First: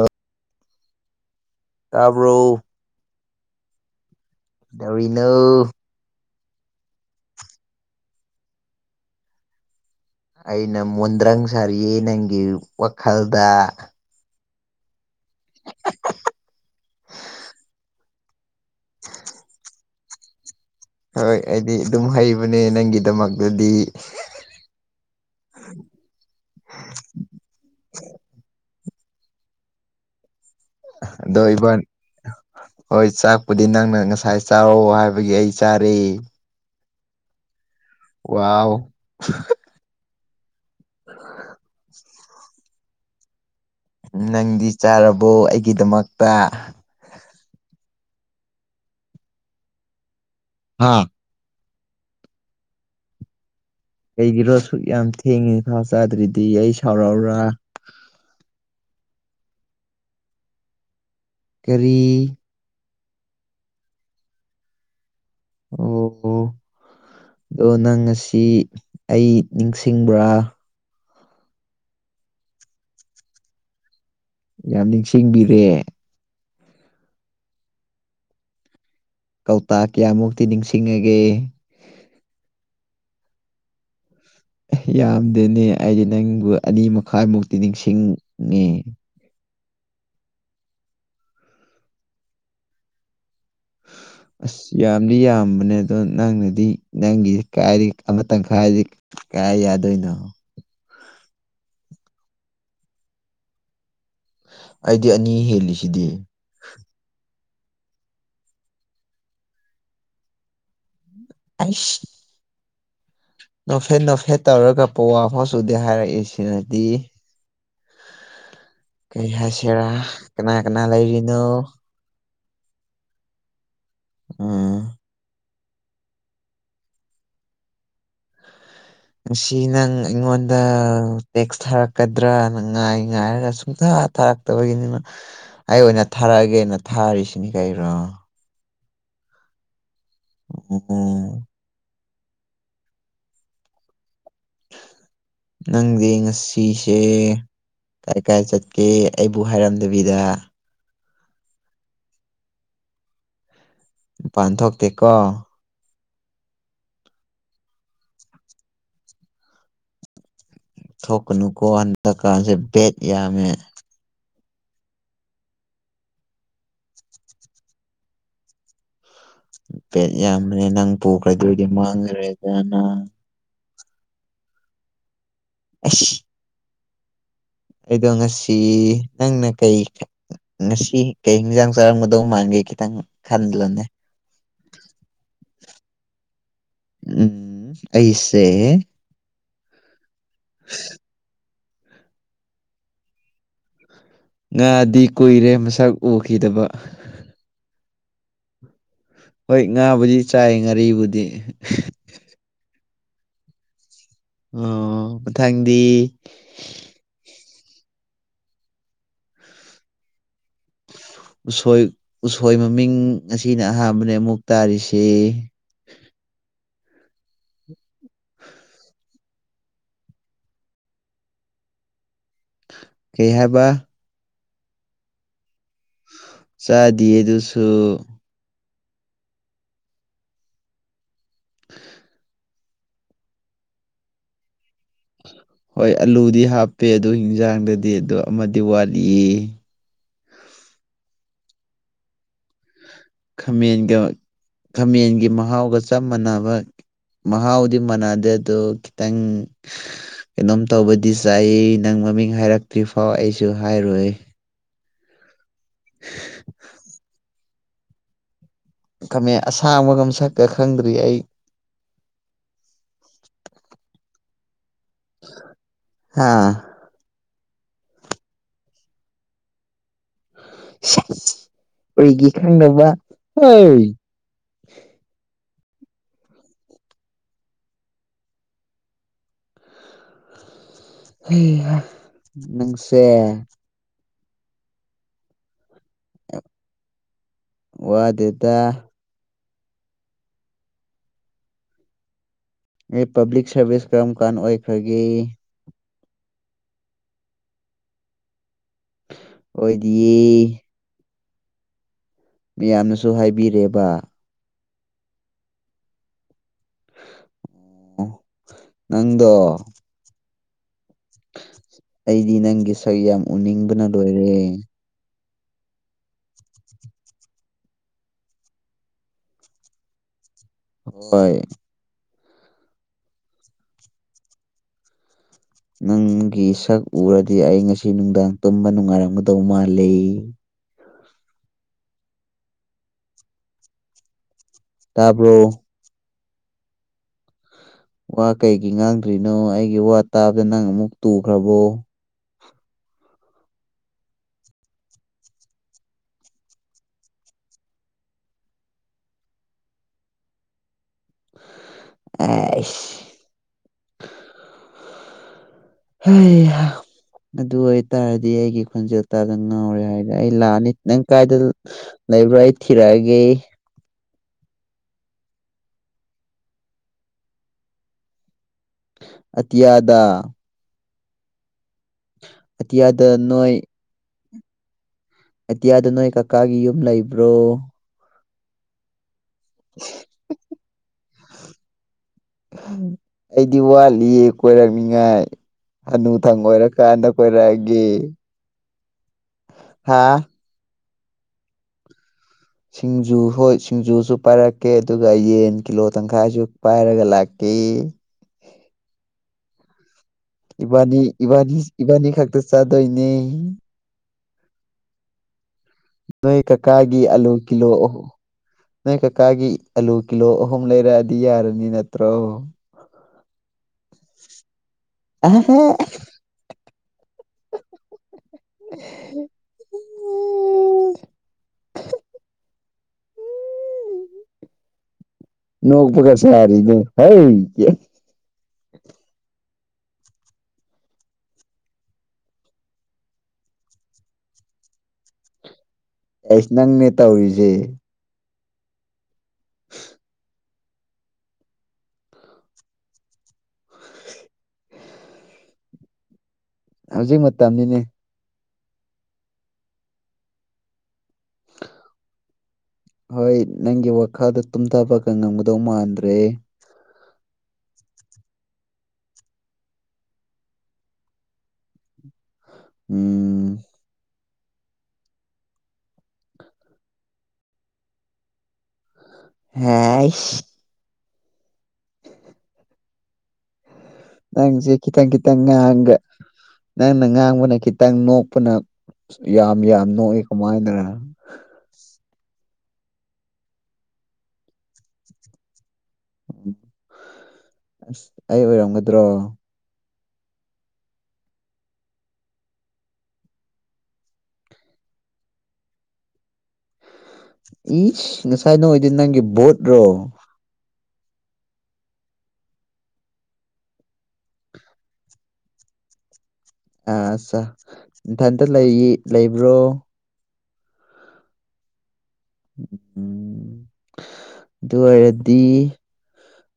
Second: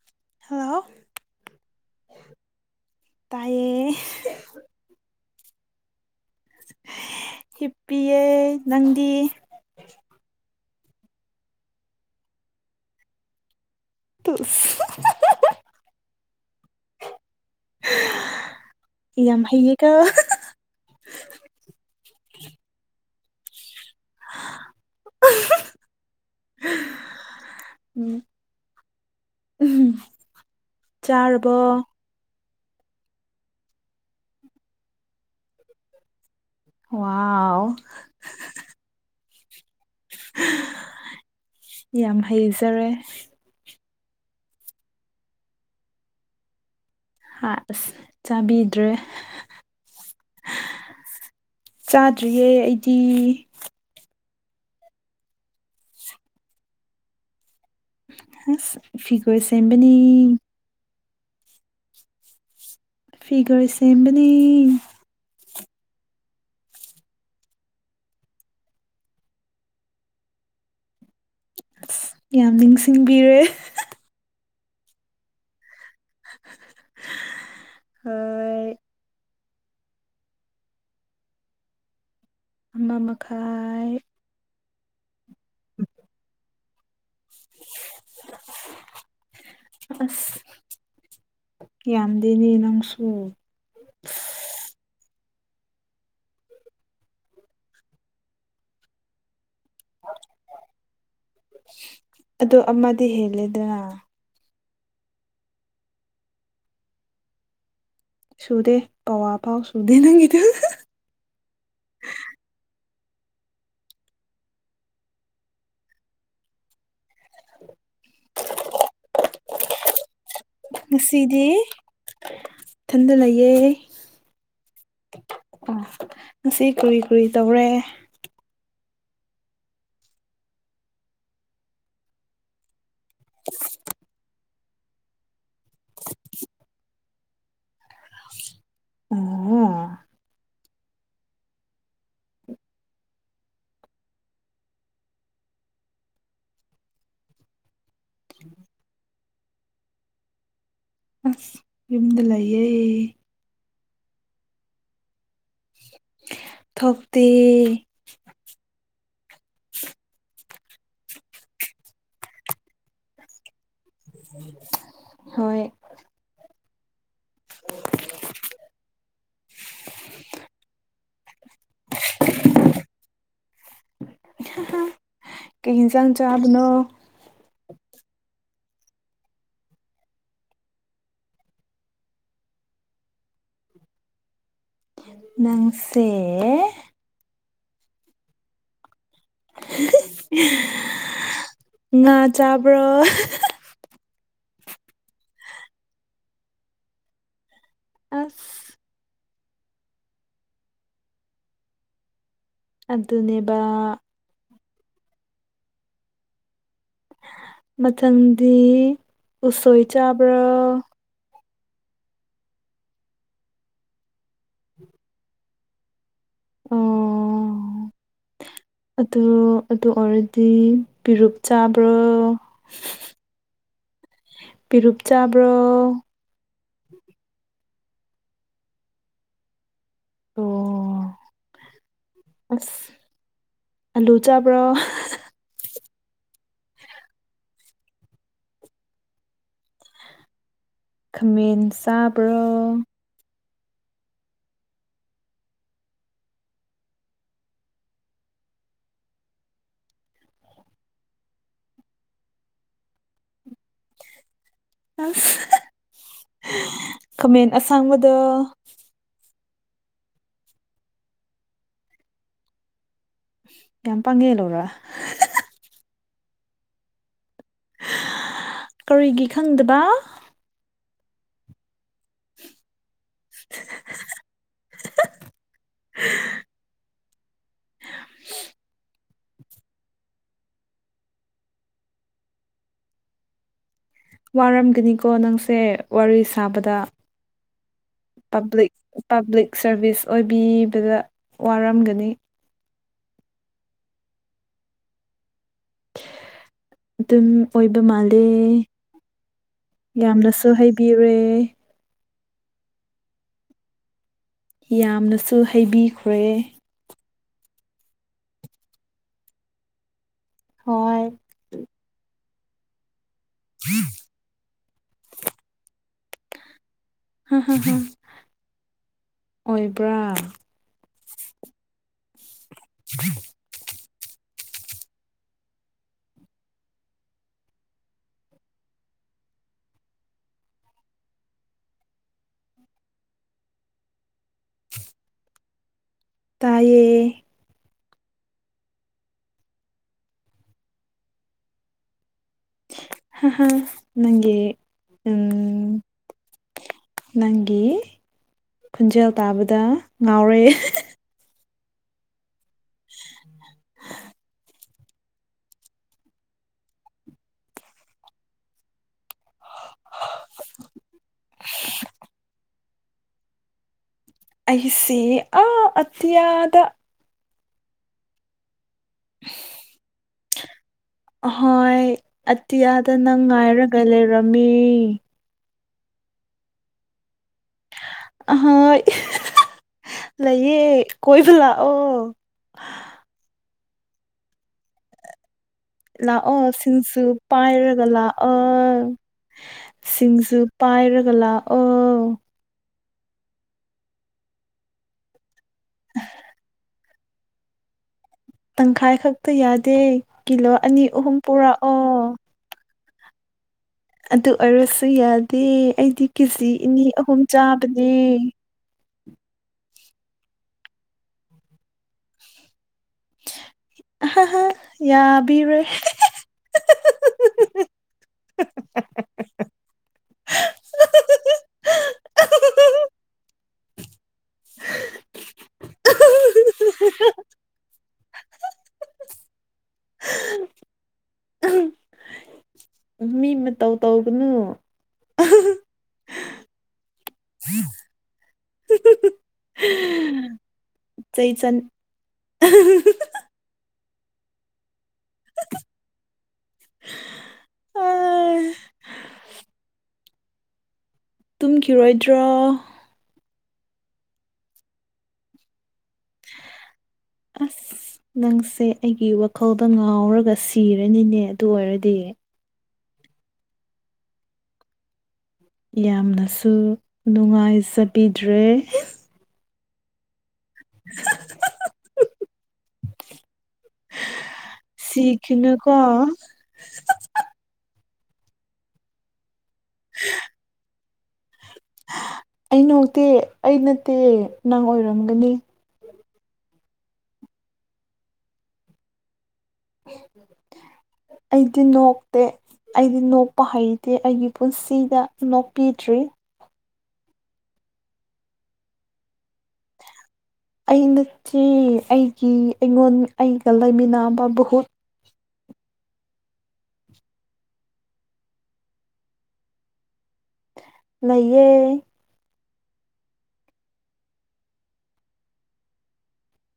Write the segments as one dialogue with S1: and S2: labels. S1: ꯑꯥ
S2: hello
S1: ꯇꯥꯕ꯭ꯔꯣ
S2: ꯇꯥꯏꯌꯦ
S1: ꯀꯩꯗꯧꯔꯤꯅꯣ
S2: ꯍꯤꯞꯄꯤꯌꯦ ꯅꯪꯗꯤ
S1: ꯑꯩꯅ ꯃꯣꯟꯗ꯭ꯔꯪ ꯁꯥꯔꯤꯌꯦ ꯅꯪꯒꯤ ꯋꯥꯈꯜꯗ
S2: ꯏꯁ
S1: [unintelligible]
S2: ꯌꯥꯝ ꯍꯩꯌꯦꯀꯣ
S1: ꯍꯣꯏ ꯑꯩꯗꯤ ꯑꯗꯨꯝ ꯍꯩꯕꯅꯦ ꯅꯪꯒꯤꯗꯃꯛꯗꯗꯤ [inaudible]
S2: ꯎꯝ
S1: ꯑꯗꯣ
S2: ꯆꯥꯔꯕꯣ
S1: ꯏꯕꯥꯟ ꯍꯣꯏ ꯆꯥꯛꯄꯨꯗꯤ ꯅꯪꯅ ꯉꯁꯥꯏ ꯆꯥꯔꯣ ꯍꯥꯏꯕꯒꯤ ꯑꯩ ꯆꯥꯔꯦ
S2: ꯋꯥꯎ
S1: ꯋꯥꯎ
S2: ꯌꯥꯝ ꯍꯩꯖꯔꯦ
S1: ꯅꯪꯗꯤ ꯆꯥꯔꯕꯣ ꯑꯩꯒꯤꯗꯃꯛꯇ
S2: ꯍꯥ ꯑꯁ ꯆꯥꯕꯤꯗ꯭ꯔꯦ
S1: ꯍꯥꯥ
S2: ꯆꯥꯗ꯭ꯔꯤꯌꯦ ꯑꯩꯗꯤ
S1: ꯀꯩꯒꯤꯔꯣ ꯁꯨꯛ ꯌꯥꯝ ꯊꯦꯡꯉꯤ ꯐꯥꯎ ꯆꯥꯗ꯭ꯔꯗꯤ ꯑꯩ ꯁꯥꯎꯔꯛꯑꯣꯔꯥ
S2: ꯍꯁ ꯐꯤꯒꯔ ꯁꯦꯝꯕꯥꯅꯤ
S1: ꯀꯔꯤ
S2: ꯐꯤꯒꯔ ꯁꯦꯝꯕꯅꯤ
S1: ꯑꯣ ꯑꯣ ꯑꯗꯣ ꯅꯪ ꯉꯁꯤ ꯑꯩ ꯅꯤꯡꯁꯤꯡꯕ꯭ꯔꯥ
S2: ꯌꯥꯝ ꯅꯤꯡꯁꯤꯡꯕꯤꯔꯦ
S1: ꯌꯥꯝ ꯅꯤꯡꯁꯤꯡꯕꯤꯔꯦ
S2: ꯍꯥ
S1: ꯀꯧꯇꯥ ꯀꯌꯥꯃꯨꯛꯇꯤ ꯅꯤꯡꯁꯤꯡꯉꯒꯦ
S2: ꯑꯃ ꯃꯈꯥꯏ
S1: ꯌꯥꯝꯗꯦꯅꯦ ꯑꯩꯗꯤ ꯅꯪꯕꯨ ꯑꯅꯤ ꯃꯈꯥꯏꯃꯨꯛꯇꯤ ꯅꯤꯡꯁꯤꯡꯉꯦ
S2: ꯑꯁ ꯌꯥꯝꯗꯦꯅꯦ ꯅꯪꯁꯨꯨ ꯑꯁ
S1: ꯑꯁ ꯌꯥꯝꯗꯤ ꯌꯥꯝꯕꯅꯦ ꯑꯗꯣ ꯅꯪꯅꯗꯤ ꯅꯪꯒꯤ ꯀꯥꯏꯗꯒꯤ ꯑꯃ ꯇꯪꯈꯥꯏꯗꯤ ꯀꯥꯏ ꯌꯥꯗꯣꯏꯅ
S2: ꯑꯗꯣ ꯑꯃꯗꯤ ꯍꯦꯜꯂꯦꯗꯅ
S1: ꯑꯩꯗꯤ ꯑꯅꯤ ꯍꯦꯜꯂꯤꯁꯤꯗꯤ
S2: ꯁꯨꯗꯦ ꯄꯥꯎꯋꯥ ꯐꯥꯎ ꯁꯨꯗꯦ ꯅꯪꯒꯤꯗꯣ
S1: ꯑꯩꯏꯁ ꯅꯣꯛꯐꯦꯠ ꯅꯣꯛꯐꯦꯠ ꯇꯧꯔꯒ ꯄꯋꯥ ꯐꯥꯎꯁꯨꯗꯦ ꯍꯥꯏꯔꯛꯏ ꯁꯤꯅꯗꯤ ꯀꯩ ꯍꯥꯏꯁꯤꯔꯥ ꯀꯅꯥ ꯀꯅꯥ ꯂꯩꯔꯤꯅꯣ
S2: ꯉꯁꯤꯗꯤ ꯏꯊꯟꯗ ꯂꯩꯌꯦ
S1: ꯎꯝ
S2: ꯑꯝ ꯉꯁꯤ ꯀꯔꯤ ꯀꯔꯤ ꯇꯧꯔꯦ
S1: ꯉꯁꯤ ꯅꯪ ꯑꯩꯉꯣꯟꯗ ꯇꯦꯛꯁ ꯊꯥꯔꯛꯀꯗ꯭ꯔꯥꯅ ꯉꯥꯏ ꯉꯥꯏꯔꯒꯥ ꯁꯨꯛꯊꯥ ꯊꯥꯔꯛ ꯇꯕꯒꯤꯅꯤꯅ ꯑꯩ ꯑꯣꯏꯅ ꯊꯥꯔꯛꯑꯒꯦꯅ ꯊꯥꯔꯤꯁꯤꯅꯤ ꯀꯩꯔꯣ
S2: ꯑꯣ ꯑꯣ
S1: ꯑꯣ ꯅꯪꯗꯤ ꯉꯁꯤꯁꯦ ꯀꯥꯏ ꯀꯥꯏ ꯆꯠꯀꯦ ꯑꯩꯕꯨ ꯍꯥꯏꯔꯝꯗꯕꯤꯗ
S2: ꯑꯁ ꯌꯨꯝꯗ ꯂꯩꯌꯦ
S1: ꯃꯥꯄꯥꯟ ꯊꯣꯛꯇꯦ ꯀꯣ
S2: ꯊꯣꯛꯇꯦ
S1: ꯊꯣꯛꯀꯅꯨꯀꯣ ꯍꯟꯗꯛ ꯀꯥꯟꯁꯦ ꯕꯦꯠ ꯌꯥꯝꯃꯦ
S2: ꯍꯣꯏ ꯑꯣ [unintelligible]
S1: ꯕꯦꯠ ꯌꯥꯝꯕꯅꯦ ꯅꯪ ꯄꯨꯈ꯭ꯔꯗꯣꯏꯗꯤ ꯃꯥꯡꯈ꯭ꯔꯦꯗꯅ
S2: ꯍꯥꯍꯥ ꯀꯩ ꯑꯦꯟꯁꯥꯡ
S1: ꯑꯁ
S2: ꯆꯥꯕꯅꯣ
S1: ꯑꯩꯗꯣ ꯉꯁꯤ ꯅꯪꯅ ꯀꯩ ꯉꯁꯤ ꯀꯩ ꯍꯤꯡꯖꯥꯡ ꯆꯥꯔꯝꯒꯗꯧ ꯃꯥꯟꯒꯦ ꯈꯤꯇꯪ ꯈꯟꯂꯣꯅꯦ
S2: ꯅꯪꯁꯦ
S1: ꯎꯝ ꯑꯩꯁꯦ
S2: ꯍꯤꯍꯤ ꯉꯥ ꯆꯥꯕ꯭ꯔꯣ ꯍꯤꯍꯤ
S1: ꯉꯥꯗꯤ ꯀꯨꯏꯔꯦ ꯃꯁꯛ ꯎꯈꯤꯗꯕ
S2: ꯑꯁ
S1: ꯍꯣꯏ ꯉꯥꯕꯨꯗꯤ ꯆꯥꯏ ꯉꯥꯔꯤꯕꯨꯗꯤ
S2: ꯑꯗꯨꯅꯦꯕ
S1: ꯎꯝ ꯃꯊꯪꯗꯤ
S2: ꯃꯊꯪꯗꯤ ꯎꯁꯣꯏ ꯆꯥꯕ꯭ꯔꯣ
S1: ꯎꯁꯣꯏ ꯎꯁꯣꯏ ꯃꯃꯤꯡ ꯉꯁꯤꯅ ꯑꯍꯥꯟꯕꯅꯦ ꯑꯃꯨꯛ ꯇꯥꯔꯤꯁꯦ
S2: ꯑꯣ ꯑꯗꯨ ꯑꯗꯨ ꯑꯣꯏꯔꯗꯤ ꯄꯤꯔꯨꯛ ꯆꯥꯕ꯭ꯔꯣ
S1: ꯀꯩ ꯍꯥꯏꯕ
S2: ꯄꯤꯔꯨꯞ ꯆꯥꯕ꯭ꯔꯣ
S1: ꯆꯥꯗꯤꯌꯦ ꯑꯗꯨꯁꯨ
S2: ꯑꯣ ꯑꯁ ꯑꯂꯨ ꯆꯥꯕ꯭ꯔꯣ
S1: ꯍꯣꯏ ꯑꯂꯨꯗꯤ ꯍꯥꯞꯄꯦ ꯑꯗꯣ ꯍꯤꯟꯖꯥꯡꯗꯗꯤ ꯑꯗꯣ ꯑꯃꯗꯤ ꯋꯥꯠꯂꯤꯌꯦ
S2: ꯈꯥꯃꯦꯟ ꯆꯥꯕ꯭ꯔꯣ
S1: ꯈꯥꯃꯦꯟꯒ ꯈꯥꯃꯦꯟꯒꯤ ꯃꯍꯥꯎꯒ ꯆꯞ ꯃꯥꯟꯅꯕ ꯃꯍꯥꯎꯗꯤ ꯃꯥꯟꯅꯗꯦ ꯑꯗꯣ ꯈꯤꯇꯪ ꯀꯩꯅꯣꯝ ꯇꯧꯕꯗꯤ ꯆꯥꯏ ꯅꯪ ꯃꯃꯤꯡ ꯍꯥꯏꯔꯛꯇ꯭ꯔꯤ ꯐꯥꯎ ꯑꯩꯁꯨ ꯍꯥꯏꯔꯣꯏ
S2: ꯑꯁ ꯈꯃꯦꯟ ꯑꯁꯡꯕꯗꯣ
S1: ꯈꯃꯦꯟ ꯑꯁꯥꯡꯕꯒ ꯃꯁꯛꯀ ꯈꯪꯗ꯭ꯔꯤ ꯑꯩ
S2: ꯌꯥꯝ ꯄꯪꯒꯦ ꯂꯨꯔ
S1: ꯍꯥ
S2: ꯀꯔꯤꯒꯤ ꯈꯪꯗꯕ
S1: ꯁꯦꯁ ꯀꯩꯒꯤ ꯈꯪꯗꯕ ꯍꯣꯏ
S2: [unintelligible]
S1: ꯍꯩꯍꯥ ꯅꯪꯁꯦ
S2: ꯋꯥꯔꯝꯒꯅꯤꯀꯣ ꯅꯪꯁꯦ ꯋꯥꯔꯤ ꯁꯥꯕꯗ ꯄꯥꯕ꯭ꯂꯤꯛ
S1: ꯋꯥꯗꯦꯗ
S2: ꯄꯕ꯭ꯂꯤꯛ ꯁꯔꯚꯤꯁ ꯑꯣꯏꯕꯤꯕꯗ ꯋꯥꯔꯝꯒꯅꯤ
S1: ꯑꯩ ꯄꯥꯕ꯭ꯂꯤꯛ ꯁꯥꯔꯚꯤꯁ ꯀꯔꯝ ꯀꯥꯟ ꯑꯣꯏꯈ꯭ꯔꯒꯦ
S2: ꯑꯗꯨꯝ ꯑꯣꯏꯕ ꯃꯥꯜꯂꯦ ꯌꯥꯝꯅꯁꯨ
S1: ꯑꯣꯏꯗꯤꯌꯦ
S2: ꯍꯩ ꯕꯤꯔꯦ
S1: ꯃꯤꯌꯥꯝꯅꯁꯨ ꯍꯥꯏꯕꯤꯔꯦꯕ
S2: ꯌꯥꯝꯅꯁꯨ ꯍꯩꯕꯤꯈ꯭ꯔꯦ
S1: ꯑꯣ ꯅꯪꯗꯣ
S2: ꯍꯣꯏ
S1: ꯑꯩꯗꯤ ꯅꯪꯒꯤ ꯁꯛ ꯌꯥꯝ ꯎꯅꯤꯡꯕꯅ ꯂꯣꯏꯔꯦ
S2: ꯍꯪ ꯍ ꯪꯍ ꯪꯑꯣꯏꯕ꯭ꯔꯥ
S1: ꯍꯣꯏ
S2: ꯎꯝ
S1: ꯅꯪꯒꯤ ꯁꯛ ꯎꯔꯗꯤ ꯑꯩ ꯉꯁꯤ ꯅꯨꯡꯗꯥꯡ ꯇꯨꯝꯕ ꯅꯨꯡꯉꯥꯏꯔꯝꯒꯗꯧ ꯃꯥꯜꯂꯤ ꯇꯥꯕꯔꯣ
S2: ꯇꯥꯏꯌꯦ
S1: ꯋꯥ ꯀꯩꯒꯤ ꯉꯥꯡꯗ꯭ꯔꯤꯅꯣ ꯑꯩꯒꯤ ꯋꯥ ꯇꯥꯕꯗ ꯅꯪ ꯑꯃꯨꯛ ꯇꯨꯈ꯭ꯔꯕꯣ
S2: ꯑ ꯍ ꯅꯪꯒꯤ ꯎꯝ ꯅꯪꯒꯤ ꯈꯟꯖꯦꯜ ꯇꯥꯕꯗ ꯉꯥꯎꯔꯦ
S1: ꯑꯥꯏꯁ
S2: ꯍꯥ
S1: ꯑꯩꯒꯥ ꯑꯗꯨ ꯑꯣꯏꯇꯥꯔꯗꯤ ꯑꯩꯒꯤ ꯈꯣꯟꯖꯦꯜ ꯇꯥꯗ ꯉꯥꯎꯔꯦ ꯍꯥꯏꯔꯅ ꯑꯩ ꯂꯥꯛꯑꯅꯤ ꯅꯪ ꯀꯥꯏꯗ ꯂꯩꯕ꯭ꯔꯥ ꯑꯩ ꯊꯤꯔꯛ ꯑꯒꯦ
S2: ꯑꯩꯁꯤ ꯑ ꯑꯇꯌꯥꯗ
S1: ꯑꯇꯤꯌꯥꯗꯥ
S2: ꯑꯍꯣꯏ ꯑꯇꯤꯌꯥꯗ ꯅꯪ ꯉꯥꯏꯔꯒ ꯂꯩꯔꯝꯃꯤ
S1: ꯑꯇꯤꯌꯥꯗ ꯅꯣꯏ ꯀꯀꯥꯒꯤ ꯌꯨꯝ ꯂꯩꯕ꯭ꯔꯣ
S2: ꯑꯍꯣꯏ ꯂꯩꯌꯦ ꯀꯣꯏꯕ ꯂꯥꯛꯑꯣ
S1: ꯑꯩꯗꯤ ꯋꯥꯠꯂꯤꯌꯦ ꯀꯣꯏꯔꯛꯅꯤꯉꯥꯏ ꯍꯅꯨꯊꯪ
S2: ꯂꯥꯛꯑꯣ ꯁꯤꯡꯖꯨ
S1: ꯑꯣꯏꯔꯀꯥꯟꯗ
S2: ꯄꯥꯏꯔꯒ
S1: ꯀꯣꯏꯔꯛꯑꯒꯦ
S2: ꯂꯥꯛꯑꯣ
S1: ꯍꯥ
S2: ꯁꯤꯡꯖꯨ ꯄꯥꯏꯔꯒ ꯂꯛ ꯑꯣ
S1: ꯁꯤꯡꯖꯨ ꯍꯣꯏ ꯁꯤꯡꯖꯨꯁꯨ ꯄꯥꯏꯔꯛꯀꯦ ꯑꯗꯨꯒ ꯌꯦꯟ ꯀꯤꯂꯣ ꯇꯪꯈꯥꯏꯁꯨ ꯄꯥꯏꯔꯒ ꯂꯀꯤ
S2: ꯇꯪꯈꯥꯏ ꯈꯛꯇ ꯌꯥꯗꯦ ꯀꯤꯂꯣ ꯑꯅꯤ
S1: ꯏꯕꯥꯅꯤ
S2: ꯑꯍꯨꯝ
S1: ꯏꯕꯥꯅꯤ
S2: ꯄꯨꯔꯛꯑꯣ
S1: ꯏꯕꯥꯅꯤ ꯈꯥꯛꯇ ꯆꯥꯗꯣꯏꯅꯦ
S2: ꯑꯗꯨ ꯑꯣꯏꯔꯁꯨ ꯌꯥꯗꯦ ꯑꯩꯗꯤ
S1: ꯅꯣꯏ
S2: ꯀꯦꯖꯤ ꯏꯅꯤ
S1: ꯀꯀꯥꯒꯤ
S2: ꯑꯍꯨꯝ ꯆꯥꯕꯅꯦ
S1: ꯅꯪ ꯀꯀꯥꯒꯤ ꯑꯂꯨ ꯀꯤꯂꯣ ꯑꯍꯨꯝ ꯂꯩꯔꯛꯑꯗꯤ ꯌꯥꯔꯕ ꯅꯠꯇ꯭ꯔꯣ
S2: ꯑꯍꯥꯍꯥ ꯌꯥꯕꯤꯔꯣꯏ
S1: ꯑꯍꯥꯍꯥ
S2: [unintelligible]
S1: ꯎ
S2: [unintelligible]
S1: ꯅꯣꯛ ꯄꯒ ꯁꯔꯤꯅꯦ ꯍꯩꯏ꫰
S2: ꯃꯤ ꯃꯇꯧ ꯇꯧꯒꯅꯨ
S1: ꯑꯩꯁ ꯅꯪꯅꯦ ꯇꯧꯔꯤꯁꯦ
S2: ꯆꯩ ꯆꯩꯆꯟ
S1: ꯍ ꯍꯧꯖꯤꯛ ꯃꯇꯝꯅꯤꯅꯦ
S2: ꯑꯥ, ꯇꯨꯝꯈꯤꯔꯣꯏꯗ꯭ꯔꯣ
S1: ꯍꯣꯏ ꯅꯪꯒꯤ ꯋꯥꯈꯜꯗ ꯇꯨꯝꯊꯕꯒ ꯉꯝꯒꯗꯧ ꯃꯥꯟꯗ꯭ꯔꯦ
S2: ꯑꯁ ꯅꯪꯁꯦ ꯑꯩꯒꯤ ꯋꯥꯈꯜꯗ ꯉꯥꯎꯔꯒ ꯁꯤꯔꯅꯤꯅꯦ ꯑꯗꯨ ꯑꯣꯏꯔꯗꯤ
S1: ꯎꯝ
S2: ꯌꯥꯝꯅꯁꯨ ꯅꯨꯡꯉꯥꯏꯖꯕꯤꯗ꯭ꯔꯦ
S1: ꯍꯥꯏ
S2: [unintelligible]
S1: ꯅꯪꯁꯦ ꯈꯤꯇꯪ ꯈꯤꯇꯪ
S2: ꯁꯤꯈꯤꯅꯨꯀꯣ
S1: ꯉꯥꯡꯉꯒ ꯅꯪꯅ ꯉꯥꯡꯕꯅ ꯈꯤꯇꯪ ꯅꯣꯛꯄꯅ ꯌꯥꯝ ꯌꯥꯝ ꯅꯣꯛꯑ‌ꯦ ꯀꯃꯥꯏꯅꯔꯥ
S2: ꯑꯩ ꯅꫭꯛꯇꯦ ꯑꯩ ꯅꯠꯇꯦ ꯅꯪ ꯑꯣꯏꯔꯝꯒꯅꯤ
S1: ꯎꯝ ꯑꯁ ꯑꯩ ꯑꯣꯏꯔꯝꯒꯗ꯭ꯔꯣ
S2: ꯑꯩꯗꯤ ꯅꯣꯛꯇꯦ ꯑꯩꯗꯤ ꯅꯣꯛꯄ ꯍꯩꯇꯦ ꯑꯩꯒꯤ ꯄꯨꯟꯁꯤꯗ ꯅꯣꯛꯄꯤꯗ꯭ꯔꯤ
S1: ꯏꯁ ꯉꯁꯥꯏ ꯅꫭꯛꯏꯗꯨ ꯅꯪꯒꯤ ꯚꯣꯠꯔꯣ
S2: ꯑꯩ ꯅꯠꯇ‌ꯦ ꯑꯩꯒꯤ ꯑꯩꯉꯣꯟ ꯑꯩꯒ ꯂꯩꯃꯤꯟꯅꯕ ꯕꯨ꯭ꯍꯨꯠ
S1: ꯑꯥ ꯑꯠꯆꯥ ꯏꯊꯟꯇ ꯂꯩ ꯂꯩꯕ꯭ꯔꯣ
S2: ꯂꯩꯌꯦ
S1: ꯎꯝ
S2: [inaudible]
S1: ꯑꯗꯨ ꯑꯣꯏꯔꯗꯤ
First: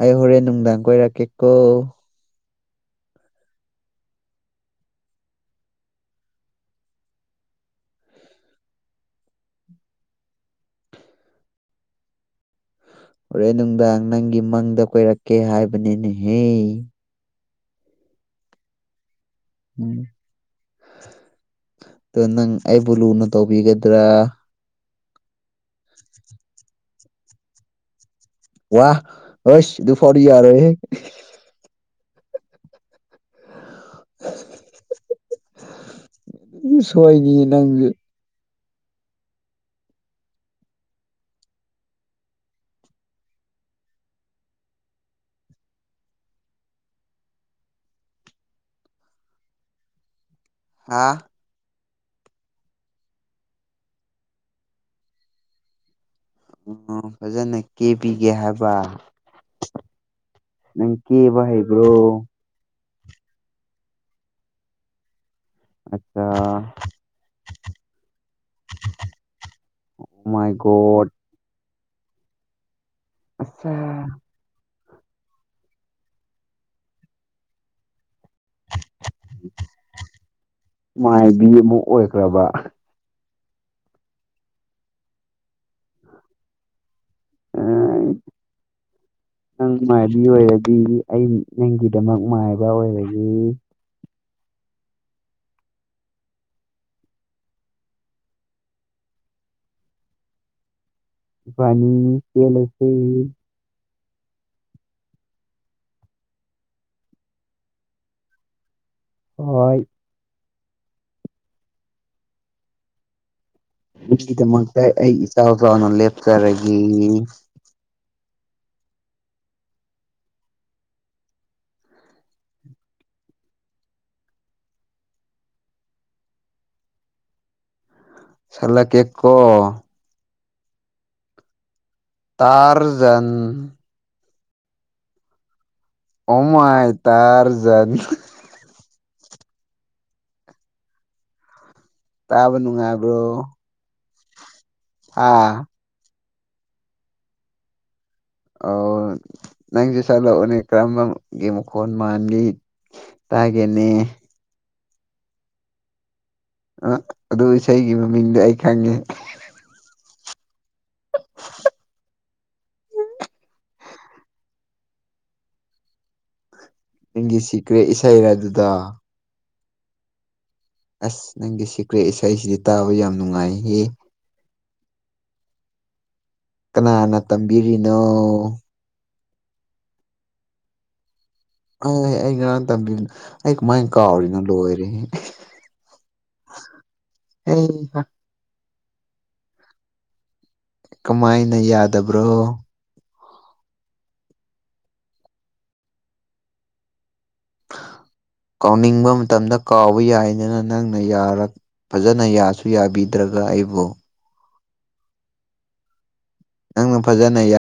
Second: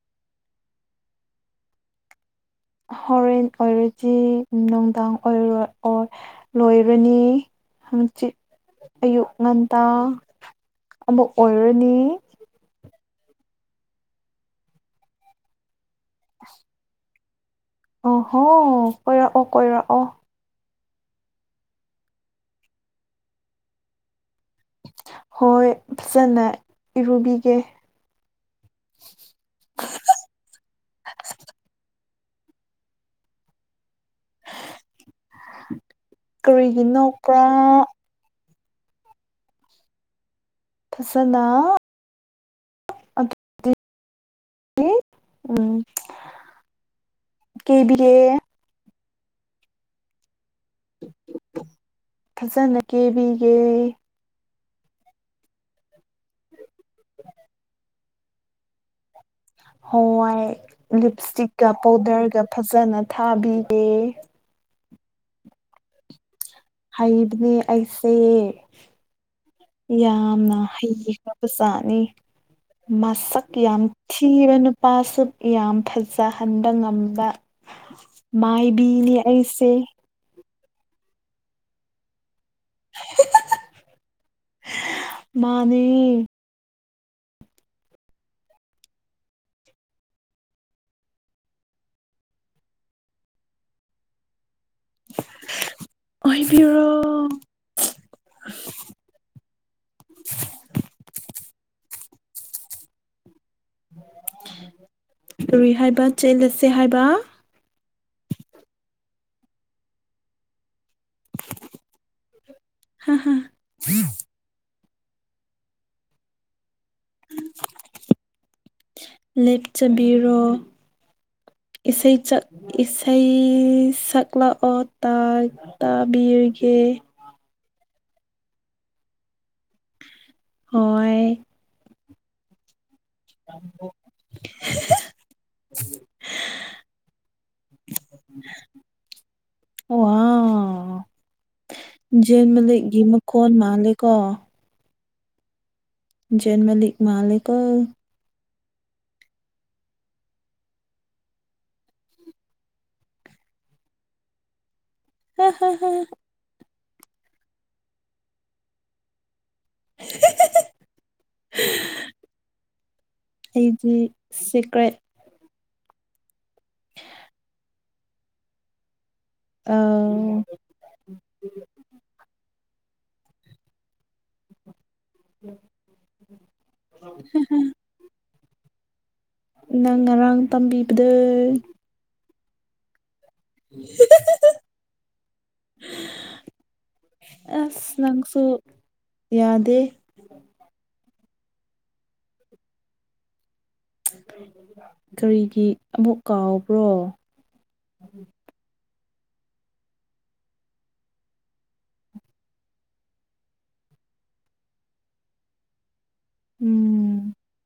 S1: ꯑꯩ ꯍꯣꯔꯦꯟ ꯅꯨꯡꯗꯥꯡ ꯀꯣꯏꯔꯛꯀꯦꯀꯣ
S2: ꯍꯣꯔꯦꯟ ꯑꫭꯏꯔꯗꯤ ꯅꯨꯡꯗꯥꯡ ꯑꯣꯏꯔꯣꯏ ꯑꯣ ꯂꯣꯏꯔꯅꯤ ꯍꯪꯆꯤꯠ ꯑꯌꯨꯛ ꯉꯟꯇꯥ ꯑꯃꯨꯛ ꯑꯣꯏꯔꯅꯤ
S1: ꯍꯣꯔꯦꯟ ꯅꯨꯡꯗꯥꯡ ꯅꯪꯒꯤ ꯃꯪꯗ ꯀꯣꯏꯔꯛꯀꯦ ꯍꯥꯏꯕꯅꯤꯅꯦꯍꯦ
S2: ꯑꫭꯍꯣ ꯀꯣꯏꯔꯛꯑꯣ
S1: ꯎꯝ
S2: ꯀꯣꯏꯔꯛꯑꯣ
S1: ꯑꯗꫭ ꯅꯪ ꯑꯩꯕꯨ ꯂꯨꯅ ꯇꯧꯕꯤꯒꯗ꯭ꯔꯥ
S2: ꯍꯣꯏ ꯐꯖꯅꯥ ꯏꯔꯨꯕꯤꯒꯦ
S1: ꯋꯥꯍ ꯍꯁ ꯑꯗꯨ ꯐꯥꯎꯗꯤ ꯌꯥꯔꯣꯏꯍ‌ꯦ
S2: ꯀꯔꯤꯒꯤ
S1: ꯁꯣꯏꯅꯤ
S2: ꯅꫭꯛꯄꯥ
S1: ꯅꯪꯖꯨ
S2: ꯐꯖꯅꯥ ꯑꯗꯨ [unintelligible] ꯎꯝ [unintelligible] ꯀ‌ꯦꯕꯤꯒ‌ꯦ
S1: ꯍꯥ
S2: ꯐꯖꯅꯥ ꯀꯦꯕꯤꯒꯦ
S1: ꯎꯝ ꯐꯖꯅ ꯀꯦꯕꯤꯒꯦ ꯍꯥꯏꯕ꯭ꯔꯥ
S2: ꯍꯣꯏꯋꯥꯏ
S1: ꯀꯦꯕ
S2: ꯂꯤꯞꯁꯇꯤꯛꯀꯥ
S1: ꯍꯩꯕ꯭ꯔꯣ
S2: ꯄꯥꯎꯗꯔꯒꯥ ꯐꯖꯅꯥ ꯊꯥꯕꯤꯒ‌ꯦ
S1: ꯑꯆꯥ
S2: ꯍꯩꯕꯅꯦ ꯑꯩꯁꯦ
S1: ꯃꯥꯏ
S2: ꯌꯥꯝꯅ ꯍꯩ
S1: ꯒꯣꯗ
S2: [unintelligible] ꯆꯥꯅꯤ ꯃꯁꯛ
S1: ꯑꯠꯆꯥ
S2: ꯌꯥꯝ ꯊꯤꯕꯅ ꯅꯨꯞ ꯅꯨꯄꯥꯁꯨ ꯌꯥꯝ ꯐꯖꯍꯟꯕꯥ ꯉꯝꯕꯥ ꯃꯥꯏꯕꯤꯅꯤ ꯑꯩꯁꯦ
S1: ꯃꯥꯏꯕꯤ ꯑꯃꯨꯛ ꯑꯣꯏꯈ꯭ꯔꯕꯥ
S2: [unintelligible] ꯃꯥꯅꯤ
S1: ꯑꯥ ꯅꯪ ꯃꯥꯏꯕꯤ ꯑꯣꯏꯔꯗꯤ ꯑꯩ ꯅꯪꯒꯤꯗꯃꯛ ꯃꯥꯏꯕ ꯑꯣꯏꯔꯒ‌ꯦ
S2: ꯑꯣꯏꯕꯤꯔꯣ
S1: ꯏꯕꯥꯅꯤ ꯆꯦꯜꯂꯁꯦ
S2: ꯀꯔꯤ ꯍꯥꯏꯕ ꯆꯦꯜꯂꯁꯦ ꯍꯥꯏꯕ
S1: ꯍꯣꯏ
S2: [unintelligible]
S1: ꯑꯗꯨꯒꯤꯗꯃꯛꯇꯥ ꯑꯩ ꯏꯆꯥꯎ ꯆꯥꯎꯅ ꯂꯦꯞꯆꯔꯒꯦ
S2: ꯂꯦꯞꯆꯕꯤꯔꯣ ꯏꯁꯩꯩ ꯆꯠ ꯏꯁꯩ ꯁꯛꯂꯛꯑꯣ ꯇꯥ ꯇꯥꯕꯤꯔꯒꯦ
S1: ꯁꯛꯂꯥꯛꯀꯦꯀꯣ
S2: ꯍꯣꯏ
S1: ꯇꯥꯔꯖꯟ
S2: [unintelligible]
S1: ꯑꯣꯃꯥꯏ ꯇꯔꯖꯟ
S2: ꯋꯥꯎ ꯖꯦꯟ
S1: ꯇꯥꯕ
S2: ꯃꯥꯜꯂꯤꯀꯣ
S1: ꯅꯨꯡꯉꯥꯏꯕ꯭ꯔꯣ
S2: ꯃꯈꯣꯟ ꯃꯥꯜꯂꯦ ꯀꯣ
S1: ꯑꯥ
S2: ꯖꯦꯟꯃꯂꯤꯛ ꯃꯥꯂꯦꯀꯣ
S1: ꯑꯧ ꯅꯪꯖꯨ ꯁꯛꯂꯛꯑꯣꯅꯦ ꯀꯔꯝꯕꯒꯤ ꯃꯈꯣꯟ ꯃꯥꯜꯂꯤ ꯇꯒꯦꯅꯦ
S2: [unintelligible]
S1: ꯑꯥ ꯑꯗꯨ ꯏꯁꯩꯒꯤ ꯃꯃꯤꯡꯗꯣ ꯑꯩ ꯈꯪꯉꯤ
S2: [unintelligible] ꯑꯩꯗꯤ ꯁꯤꯀ꯭ꯔꯦꯠ
S1: ꯅꯪꯒꯤ ꯁꯤꯀ꯭ꯔꯦ ꯏꯁꯩꯔꯥꯗꯨꯗꯣ
S2: ꯑꯧ
S1: ꯑꯁ ꯅꯪꯒꯤ ꯁꯤꯀ꯭ꯔꯦꯠ ꯏꯁꯩꯁꯤꯗꯤ ꯇꯥꯕ ꯌꯥꯝ ꯅꯨꯡꯉꯥꯏꯍꯦ
S2: [inaudible]
S1: ꯀꯅꯥꯅ ꯇꯝꯕꯤꯔꯤꯅꯣ
S2: ꯅꯪ ꯉꯔꯥꯡ ꯇꯝꯕꯤꯕꯗꯣ
S1: ꯑꯦ ꯑꯩ ꯉꯔꯥꯡ ꯇꯝꯕꯤ ꯑꯩ ꯀꯃꯥꯏ ꯀꯥꯎꯔꯤꯅꯣ ꯂꯣꯏꯔꯦꯍꯦ ꯑꯦꯍ
S2: ꯎ ꯌꯥꯗꯦ
S1: ꯀꯃꯥꯏꯅ ꯌꯥꯗꯕ꯭ꯔꯣ
S2: ꯀꯔꯤꯒꯤ ꯑꯃꯨꯛ ꯀꯥꯎꯕ꯭ꯔꯣ ꯎꯝ
S1: ꯀꯥꯎꯅꯤꯡꯕ ꯃꯇꯝꯗ ꯀꯥꯎꯕ ꯌꯥꯏꯗꯅ ꯅꯪꯅ ꯌꯥꯔ ꯐꯖꯅ ꯌꯥꯁꯨ ꯌꯥꯕꯤꯗ꯭ꯔꯒ ꯑꯩꯕꯨ
S2: ꯎꯝ
S1: ꯐꯖꯟꯅ ꯌꯥ